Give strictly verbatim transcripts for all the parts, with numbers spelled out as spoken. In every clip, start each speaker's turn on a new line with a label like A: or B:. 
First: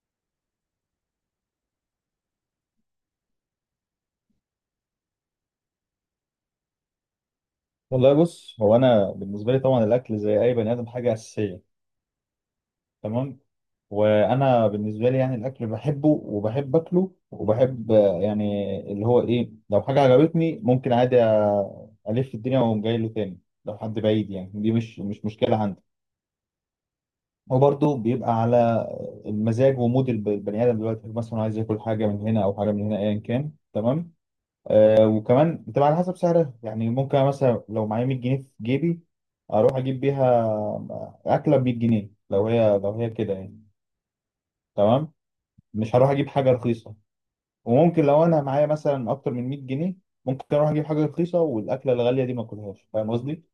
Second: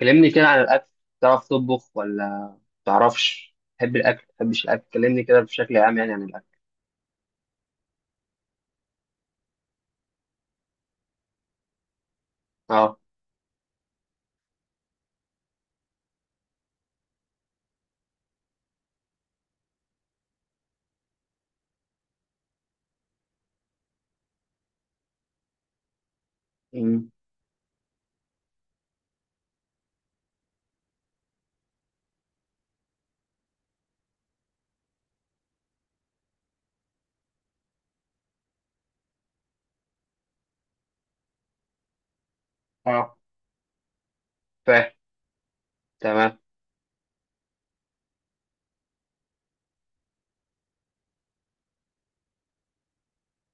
A: كلمني كده عن الأكل. تعرف تطبخ ولا تعرفش؟ تحب الأكل تحبش الأكل؟ كلمني كده بشكل عام يعني عن الأكل.
B: والله بص، هو انا بالنسبه لي طبعا الاكل زي اي بني ادم حاجه اساسيه.
A: اه.
B: تمام. وانا بالنسبه لي يعني الاكل بحبه وبحب اكله وبحب آه، يعني اللي هو ايه، لو حاجه عجبتني ممكن عادي آه، الف الدنيا واقوم جاي له تاني. لو حد بعيد يعني دي مش مش مشكله عندي.
A: أمم.
B: وبرضه بيبقى على المزاج ومود الب- البني ادم، دلوقتي مثلا عايز ياكل حاجه من هنا او حاجه من هنا ايا كان. تمام. آه وكمان بتبقى على حسب سعرها، يعني ممكن مثلا لو معايا مية جنيه في جيبي، اروح اجيب بيها اكله ب ميه جنيه لو هي لو هي
A: اه،
B: كده يعني.
A: فاهم.
B: تمام. مش هروح اجيب
A: تمام،
B: حاجه رخيصه. وممكن لو انا معايا مثلا اكتر من مية جنيه، ممكن اروح اجيب حاجه رخيصه والاكله الغاليه دي ما اكلهاش، فاهم قصدي؟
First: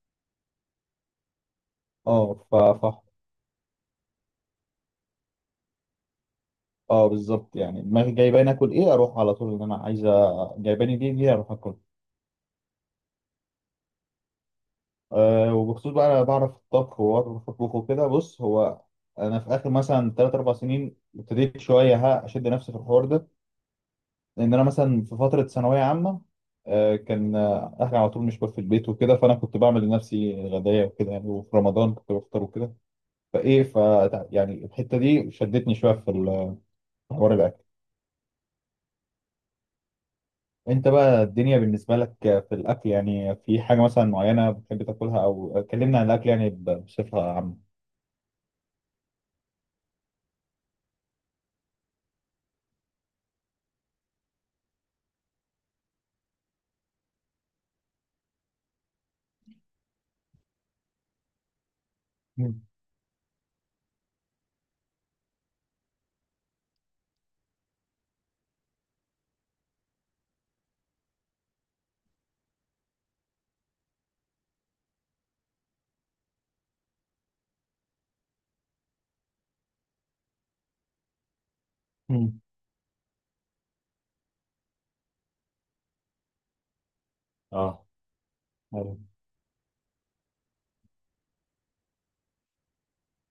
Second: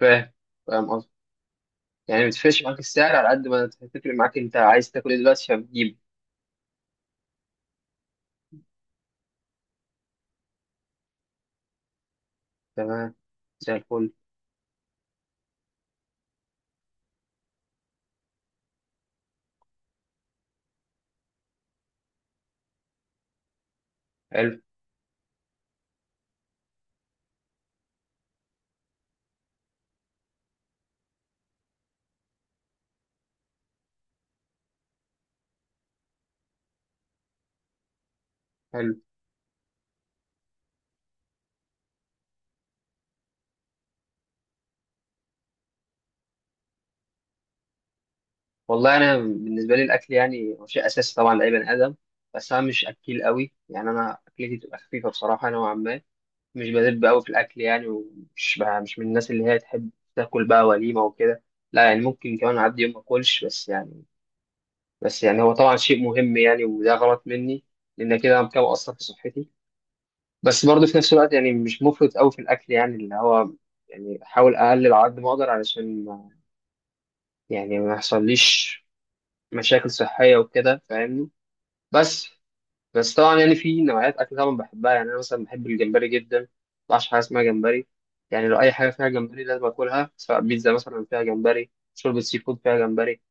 A: فاهم. فاهم قصدي. يعني
B: اه. ف
A: متفرقش معاك
B: ف
A: السعر على قد ما تفرق معاك أنت عايز تاكل إيه دلوقتي فبتجيبه.
B: اه، بالظبط، يعني دماغي جايباني اكل ايه اروح على طول، ان انا عايزه جايباني دي دي اروح اكل.
A: تمام، زي الفل.
B: أه، وبخصوص بقى أنا بعرف الطبخ وبعرف أطبخ وكده، بص هو أنا في آخر مثلا تلات أربع سنين ابتديت شوية ها أشد نفسي في الحوار ده. لأن
A: حلو.
B: أنا مثلا في فترة ثانوية عامة، أه كان آه، أهلي على طول مش في البيت وكده، فأنا كنت بعمل لنفسي غداية وكده يعني، وفي رمضان كنت بفطر وكده. فإيه ف يعني الحتة دي شدتني شوية في ال- في حوار الأكل.
A: حلو،
B: أنت بقى الدنيا بالنسبة لك في الأكل، يعني في حاجة مثلا معينة بتحب تاكلها، أو كلمنا عن الأكل يعني بصفة عامة.
A: والله أنا بالنسبة لي الأكل يعني هو شيء أساسي طبعا لأي بني آدم، بس أنا مش أكيل قوي، يعني أنا أكلتي تبقى خفيفة بصراحة نوعا ما. مش بدب قوي في الاكل يعني، ومش بقى مش من الناس اللي هي تحب تاكل بقى وليمه وكده. لا يعني ممكن كمان
B: مم.
A: اعدي يوم ما اكلش، بس يعني بس يعني هو طبعا شيء مهم يعني، وده غلط مني لان كده انا كده مقصر في صحتي. بس برضه في نفس الوقت يعني مش مفرط قوي في الاكل، يعني اللي هو يعني احاول اقلل على قد ما اقدر علشان ما- يعني ما يحصليش مشاكل صحيه وكده، فاهمني؟ بس
B: مم.
A: بس طبعا يعني في نوعيات اكل طبعا بحبها، يعني انا مثلا بحب الجمبري جدا ما بعرفش حاجه اسمها
B: اه.
A: جمبري. يعني لو اي حاجه
B: ايوه.
A: فيها جمبري لازم اكلها، سواء بيتزا مثلا فيها جمبري، شوربه سي فود فيها جمبري،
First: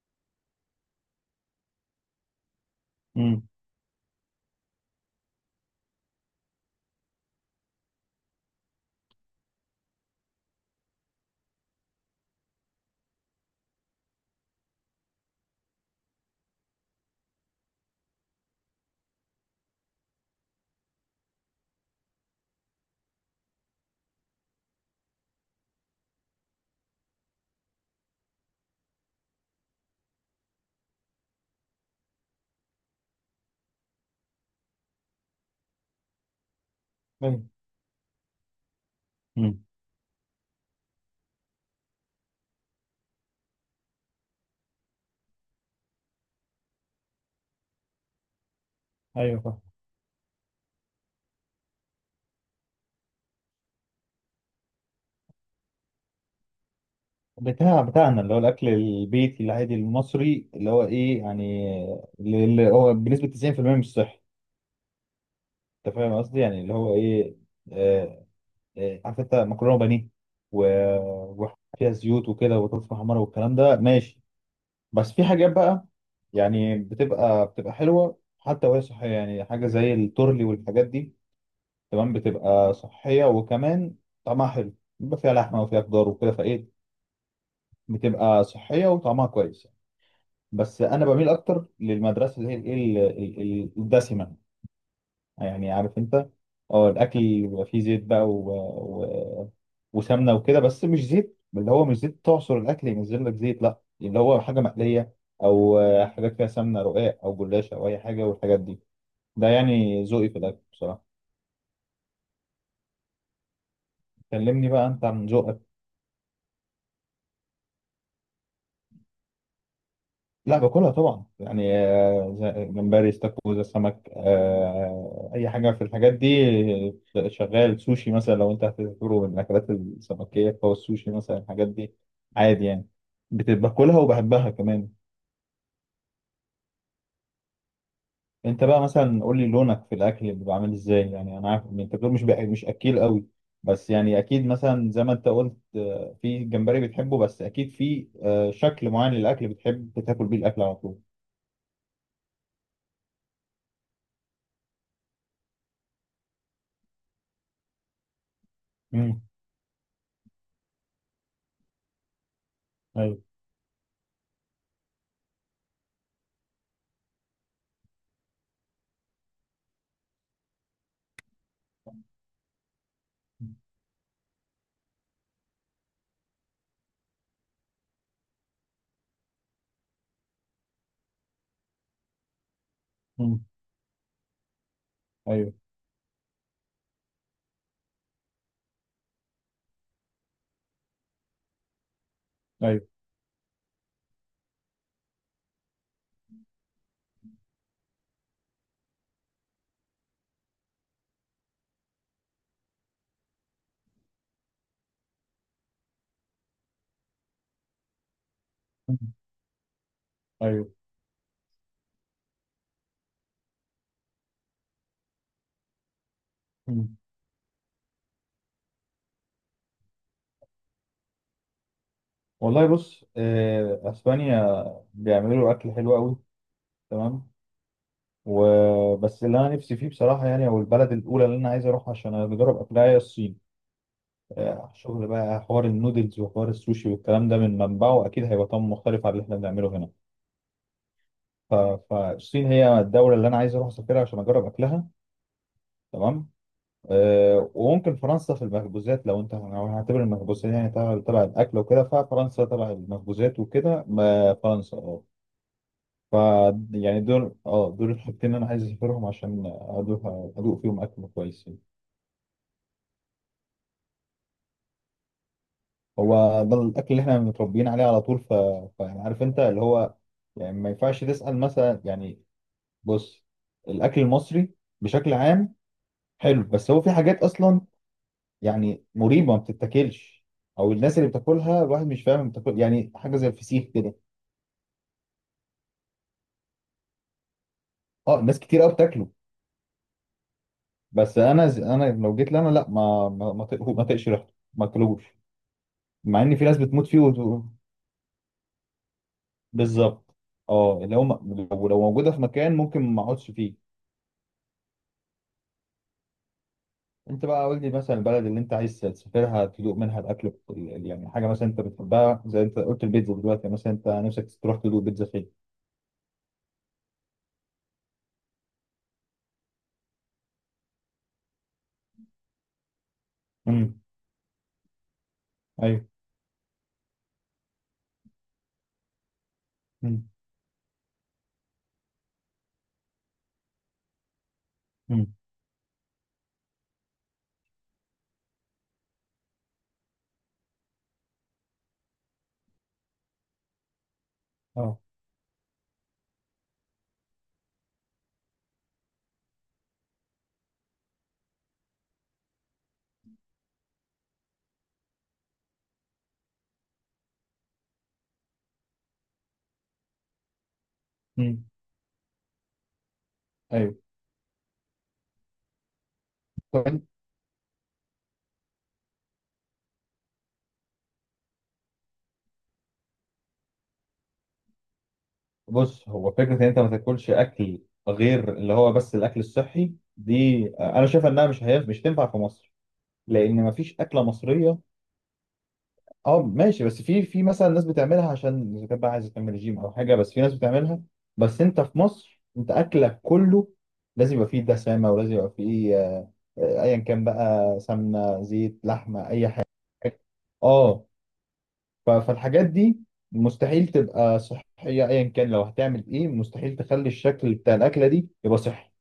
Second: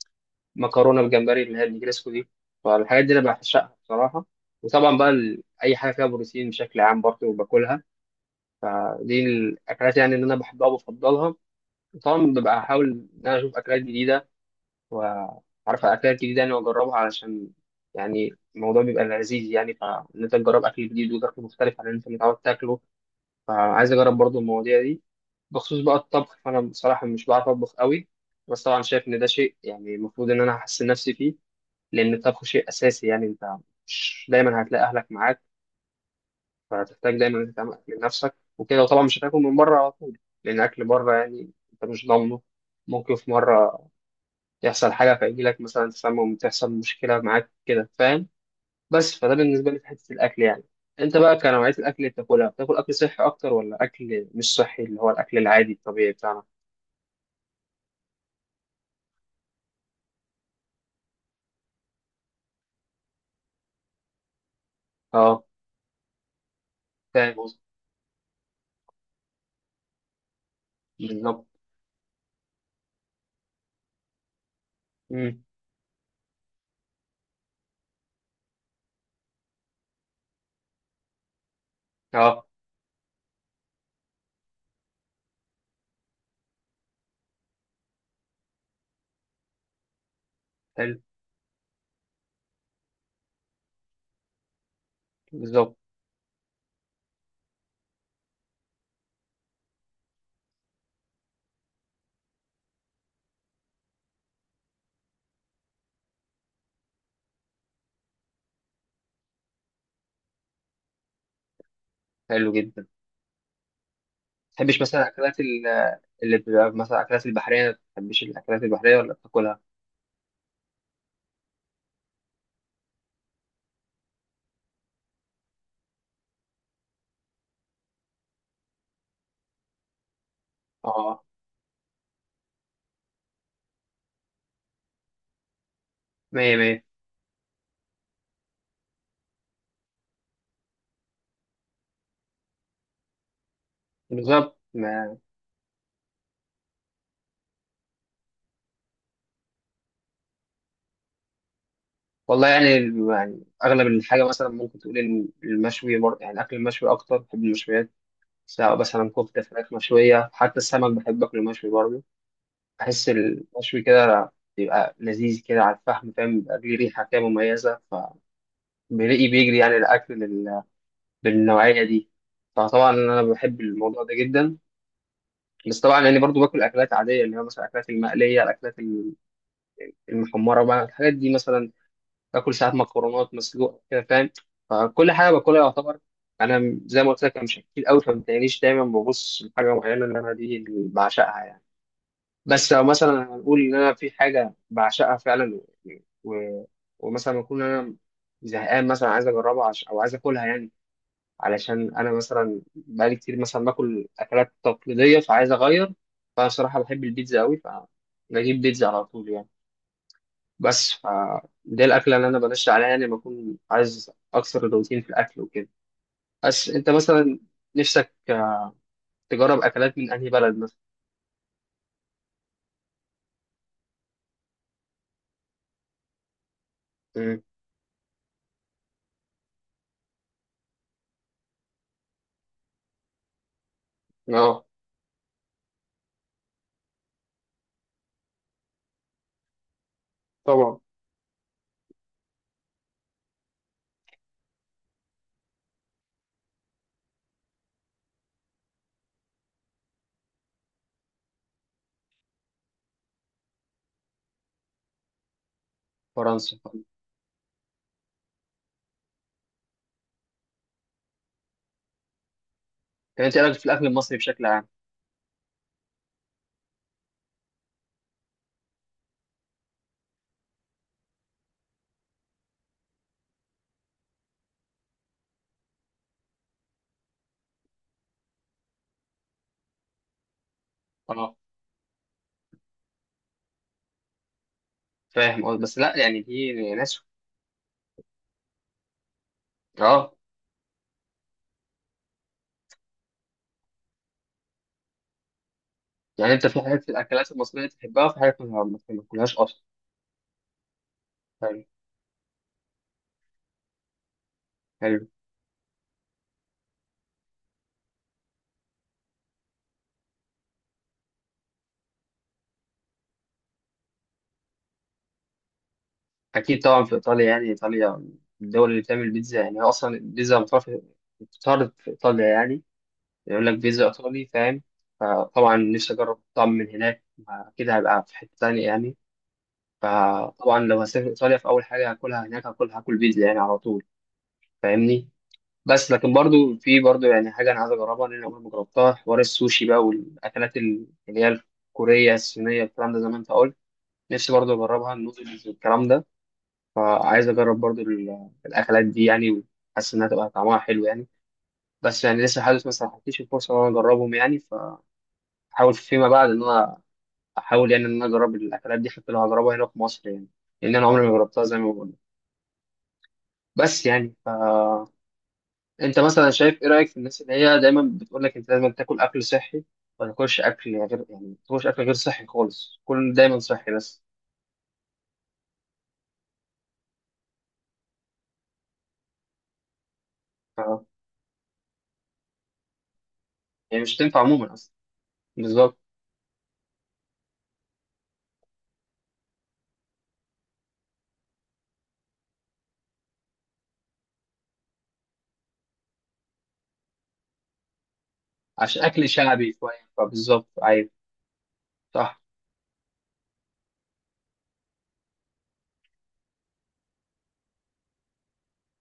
A: مكرونه بالجمبري اللي هي النجريسكو دي. فالحاجات دي انا
B: امم.
A: بعشقها بصراحه. وطبعا بقى ال- اي حاجه فيها بروتين بشكل عام برضه باكلها. دي الاكلات يعني اللي انا بحبها وبفضلها. وطبعا ببقى احاول ان انا اشوف اكلات جديده، وعارف الاكلات الجديده يعني واجربها علشان يعني الموضوع بيبقى لذيذ، يعني فان انت تجرب اكل جديد وتاكل مختلف عن اللي انت متعود تاكله. فعايز اجرب برضو المواضيع دي. بخصوص بقى الطبخ فانا بصراحه مش بعرف اطبخ قوي، بس طبعا شايف ان ده شيء يعني المفروض ان انا احسن نفسي فيه، لان الطبخ شيء اساسي. يعني انت مش دايما هتلاقي اهلك معاك، فهتحتاج دايما
B: ايوه.
A: انك تعمل اكل لنفسك وكده، وطبعا مش هتاكل من
B: امم.
A: بره على طول. لان اكل بره يعني انت مش ضامنه، ممكن في مره يحصل حاجة فيجيلك مثلا تسمم، تحصل مشكلة معاك كده، فاهم؟ بس فده
B: ايوه. فاهم.
A: بالنسبة لي في حتة الأكل يعني. أنت بقى كنوعية الأكل اللي بتاكلها، بتاكل أكل صحي أكتر ولا أكل مش صحي اللي هو الأكل العادي الطبيعي بتاعنا؟
B: بتاع بتاعنا اللي هو الاكل البيتي العادي المصري، اللي هو ايه يعني، اللي هو بنسبه تسعين في الميه مش صحي.
A: أه،
B: انت فاهم قصدي، يعني اللي هو
A: فاهم
B: ايه،
A: قصدي؟
B: آه، آه، عارف انت، مكرونه بانيه و-
A: بالظبط.
B: وفيها زيوت وكده وبطاطس محمره والكلام ده، ماشي. بس في
A: أمم.
B: حاجات بقى يعني بتبقى بتبقى حلوه حتى وهي صحيه، يعني حاجه زي التورلي والحاجات دي. تمام،
A: أه،
B: بتبقى صحيه وكمان طعمها حلو. بيبقى فيها لحمه وفيها خضار وكده، فايه، بتبقى صحية وطعمها كويس. بس
A: حلو.
B: أنا بميل أكتر للمدرسة اللي هي الإيه، ال- ال- ال- الدسمة، يعني
A: بالظبط.
B: عارف أنت. أه، الأكل بيبقى فيه زيت بقى و... و... وسمنة وكده، بس مش زيت اللي هو مش زيت تعصر الأكل ينزل لك زيت، لا اللي هو حاجة مقلية، أو حاجة فيها سمنة، رقاق أو جلاش أو أي حاجة والحاجات دي. ده يعني ذوقي في الأكل بصراحة.
A: حلو جدا ما
B: كلمني
A: تحبش
B: بقى أنت
A: مثلا
B: عن
A: أكلات
B: ذوقك.
A: ال- اللي بتبقى مثلا أكلات البحرية؟ ما تحبش الأكلات البحرية ولا بتاكلها؟
B: لا، باكلها طبعا يعني، آه، زي- جمبري، استاكوزا، سمك، آه، اي حاجه في الحاجات دي. آه، شغال سوشي مثلا، لو انت هتعتبره من الاكلات السمكيه، فهو السوشي
A: أه،
B: مثلا، الحاجات دي عادي يعني. بت- باكلها وبحبها كمان.
A: مية مية.
B: انت بقى مثلا قول لي لونك في الاكل اللي بعمل ازاي، يعني انا عارف إن انت بتقول مش بأ- مش اكيل قوي، بس يعني اكيد
A: بالظبط
B: مثلا زي ما
A: ما-
B: انت قلت آه، في جمبري بتحبه، بس اكيد في آه، شكل معين للاكل بتحب تاكل بيه الاكل على طول.
A: والله يعني، يعني اغلب الحاجه مثلا ممكن تقول الم- المشوي، بر- يعني اكل المشوي. اكتر بحب المشويات، سواء مثلا
B: امم.
A: كفتة، فراخ مشوية، حتى السمك بحب أكله مشوي برضه. بحس
B: ايوه.
A: المشوي كده بيبقى لذيذ كده على الفحم، فاهم؟ بيبقى ليه ريحة كده مميزة، فبيلاقي بيجري يعني الأكل لل- بالنوعية دي. فطبعا أنا بحب الموضوع ده جدا. بس طبعا يعني برضه باكل أكلات عادية اللي هي مثلا الأكلات المقلية، الأكلات المحمرة بقى، الحاجات دي مثلا. باكل ساعات مكرونات
B: امم.
A: مسلوق كده، فاهم؟ فكل حاجة
B: ايوه.
A: باكلها يعتبر. أنا زي ما قلت لك أنا مش أكيد أوي، فما تلاقينيش دايما ببص لحاجة معينة اللي أنا دي اللي بعشقها يعني. بس
B: ايوه.
A: لو مثلا هنقول ان انا في حاجه بعشقها فعلا، و... ومثلا اكون انا زهقان مثلا عايز اجربها، عش... او عايز اكلها يعني، علشان انا مثلا بقالي كتير مثلا باكل اكلات تقليديه فعايز اغير. فانا صراحه بحب البيتزا قوي، فبجيب بيتزا على طول يعني.
B: ايوه.
A: بس ف دي الاكله اللي انا بنشا عليها يعني لما اكون عايز اكسر الروتين في الاكل وكده. بس انت
B: مم.
A: مثلا نفسك تجرب اكلات من انهي بلد مثلا؟
B: والله بص، آه، اسبانيا بيعملوا اكل حلو قوي. تمام.
A: مم.
B: وبس اللي انا نفسي فيه بصراحه يعني، او البلد الاولى اللي انا عايز اروحها عشان اجرب اكلها، هي الصين.
A: اه
B: آه، شغل بقى حوار النودلز وحوار السوشي والكلام ده، من منبعه اكيد هيبقى طعم مختلف عن اللي احنا بنعمله هنا.
A: طبعا.
B: ف- فالصين هي الدوله اللي انا عايز اروح اسافرها عشان اجرب اكلها. تمام. آه، وممكن فرنسا في المخبوزات، لو انت لو هنعتبر المخبوزات يعني تبع تبع الاكل وكده، ففرنسا تبع المخبوزات وكده، ما فرنسا اه. ف
A: فرنسا.
B: يعني دول اه دول الحاجتين اللي انا عايز اسافرهم عشان ادوق ادوق فيهم اكل كويس يعني.
A: كانت ايه رايك في الاكل المصري بشكل عام؟
B: هو ده الاكل اللي احنا متربيين عليه على طول، ف... فيعني عارف انت اللي هو، يعني ما ينفعش تسأل مثلا، يعني بص، الاكل المصري بشكل عام حلو، بس هو في حاجات اصلا يعني مريبه ما بتتاكلش، او الناس اللي
A: اه،
B: بتاكلها الواحد مش فاهم بتاكل يعني حاجه زي الفسيخ كده.
A: فاهم قصدي، بس لا يعني دي ناس.
B: اه، ناس كتير قوي بتاكله،
A: اه،
B: بس انا ز... انا لو جيت لنا لا، ما ما ما تق- ما تقش ريحته ما اكلوش، مع
A: يعني
B: ان في
A: انت
B: ناس
A: في حاجات
B: بتموت
A: في
B: فيه
A: الاكلات
B: وت...
A: المصريه تحبها، وفي حاجات ما ما تاكلهاش اصلا.
B: بالظبط. اه، اللي هو م-
A: حلو.
B: لو لو موجوده في مكان ممكن ما اقعدش فيه.
A: حلو.
B: انت بقى قول لي مثلا، البلد اللي انت عايز تسافرها تدوق منها الاكل، يعني حاجه مثلا انت بتحبها زي انت قلت البيتزا، دلوقتي مثلا انت نفسك تروح تدوق بيتزا فين؟
A: اكيد طبعا في ايطاليا، يعني ايطاليا من الدول اللي بتعمل بيتزا، يعني هي اصلا البيتزا بتعرف، بتعرض في ايطاليا يعني، يقول لك
B: امم.
A: بيتزا ايطالي، فاهم؟ فطبعا
B: ايوه.
A: نفسي اجرب طعم من هناك، اكيد هبقى في حته تانية يعني.
B: امم.
A: فطبعا لو هسافر ايطاليا في اول حاجه هاكلها هناك، هاكل هاكل بيتزا يعني على طول. فاهمني؟
B: امم.
A: بس لكن برضو في برضو يعني حاجه انا عايز اجربها لان انا عمري ما جربتها، حوار السوشي بقى والاكلات ال- اللي هي الكوريه الصينيه، الكلام ده زي ما انت قلت. نفسي برضو
B: اه.
A: اجربها، النودلز والكلام ده. عايز اجرب برضو ال- الاكلات دي يعني، وحاسس انها تبقى طعمها حلو يعني. بس يعني لسه حاسس ما سمحتليش الفرصه ان انا اجربهم يعني، فحاول فيما بعد ان انا احاول يعني ان انا اجرب الاكلات دي حتى لو هجربها هنا في مصر يعني، لان انا عمري ما جربتها
B: امم.
A: زي ما بقول.
B: ايوه.
A: بس يعني انت مثلا شايف ايه
B: طيب.
A: رايك في الناس اللي هي دايما بتقول لك انت لازم تاكل اكل صحي، ما تاكلش اكل يعني غير، يعني ما تاكلش اكل غير صحي خالص، كل دايما صحي بس؟
B: بص، هو فكرة إن أنت ما تاكلش أكل غير اللي هو بس الأكل الصحي دي، آه،
A: ف...
B: أنا شايف إنها مش، هي مش تنفع في مصر، لأن ما فيش
A: يعني مش
B: أكلة
A: تنفع عموما
B: مصرية.
A: اصلا. بالظبط،
B: أه ماشي، بس في في مثلا ناس بتعملها عشان إذا كانت بقى عايزة تعمل رجيم أو حاجة، بس في ناس بتعملها. بس أنت في مصر أنت أكلك كله لازم يبقى فيه دسامة، ولازم يبقى فيه آه، آه، أيا كان بقى، سمنة، زيت،
A: عشان
B: لحمة،
A: اكل
B: أي حاجة.
A: شعبي شويه، فبالظبط
B: اه،
A: ايوه.
B: ف-
A: صح.
B: فالحاجات دي مستحيل تبقى صحية. ايا كان لو هتعمل ايه، مستحيل تخلي الشكل بتاع الاكلة دي يبقى صحي.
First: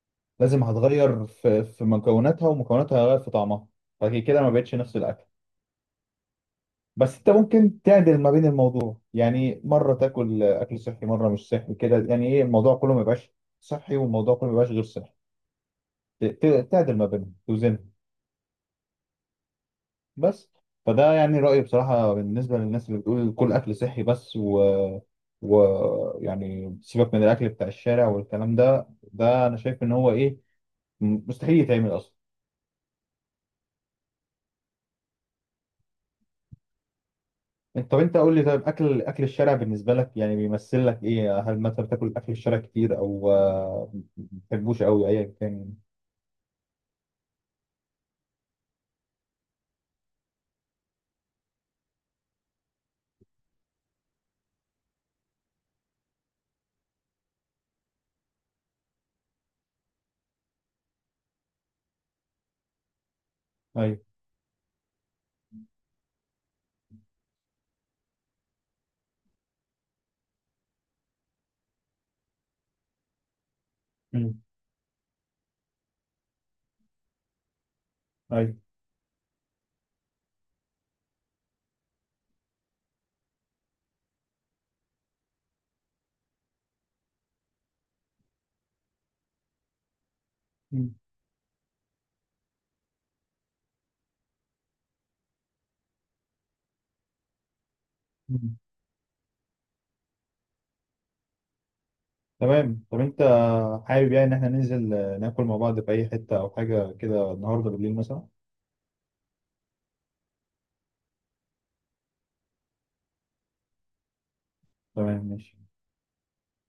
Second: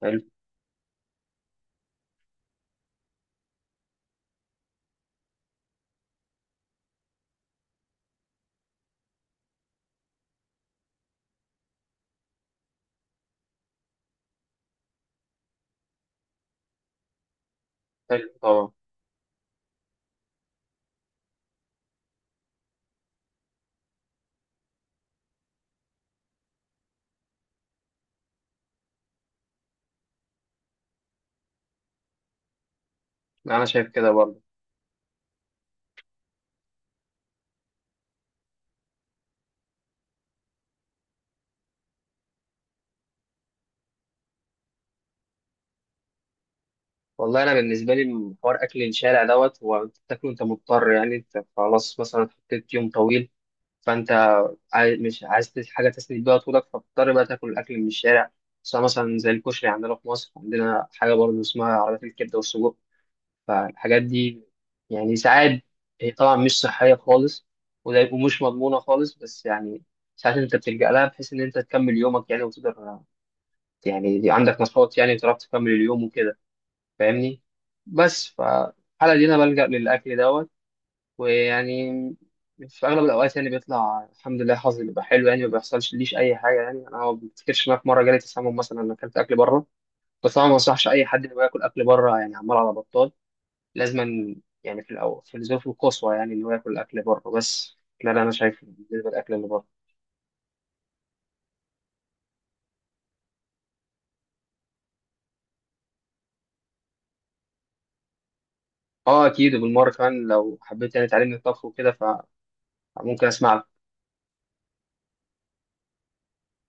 A: حلو.
B: لازم هتغير في في مكوناتها، ومكوناتها هتغير في طعمها، فكده كده ما بقتش نفس الاكل. بس انت ممكن تعدل ما بين الموضوع، يعني مرة تاكل اكل صحي مرة مش صحي كده، يعني ايه الموضوع كله ما يبقاش صحي والموضوع كله ما يبقاش غير صحي، ت- ت- تعدل ما بينهم، توزنهم.
A: حلو طبعا.
B: بس، فده يعني رأيي بصراحة بالنسبة للناس اللي بتقول كل أكل صحي بس، و... و يعني سيبك من الأكل بتاع الشارع والكلام ده، ده أنا شايف إن هو إيه، م- مستحيل يتعمل أصلا.
A: انا شايف كده برضه.
B: أنت طب أنت قول لي، طيب أكل أكل الشارع بالنسبة لك يعني بيمثل لك إيه، هل مثلا بتاكل أكل الشارع كتير، أو آه، ما بتحبوش أوي أيا كان؟
A: والله انا بالنسبه لي حوار اكل الشارع دوت، هو انت بتاكله انت مضطر يعني، انت خلاص مثلا حطيت يوم طويل، فانت عايز، مش عايز تس- حاجة تسند بيها طولك، فبتضطر بقى تاكل الأكل من الشارع. سواء مثلا زي الكشري عندنا في مصر، عندنا حاجة برضه اسمها عربيات الكبدة والسجق.
B: أيوه.
A: فالحاجات دي يعني ساعات، هي طبعا مش صحية خالص، وده- ومش مضمونة خالص، بس يعني ساعات أنت بتلجأ لها بحيث إن أنت تكمل يومك يعني وتقدر، يعني دي
B: مم.
A: عندك نشاط يعني تعرف تكمل اليوم وكده، فاهمني؟ بس
B: أيوه.
A: فالحالة دي أنا بلجأ للأكل دوت. ويعني في اغلب الاوقات يعني بيطلع الحمد لله حظي بيبقى حلو يعني، ما بيحصلش ليش اي حاجه يعني، انا ما بفتكرش ان أنا في مره جالي تسمم مثلا انا اكلت اكل بره. بس طبعا ما انصحش
B: مم.
A: اي حد انه ياكل اكل بره يعني عمال على بطال، لازما يعني في الاول في الظروف القصوى يعني انه ياكل اكل بره بس. ده اللي انا
B: مم.
A: شايفه بالنسبه للاكل اللي بره.
B: تمام. طب أنت حابب يعني إن إحنا ننزل آه، ناكل مع بعض في أي حتة أو حاجة كده النهاردة بالليل مثلا؟
A: اه اكيد، وبالمره كمان لو حبيت يعني تعلمني الطبخ وكده فممكن اسمع.
B: تمام، ماشي.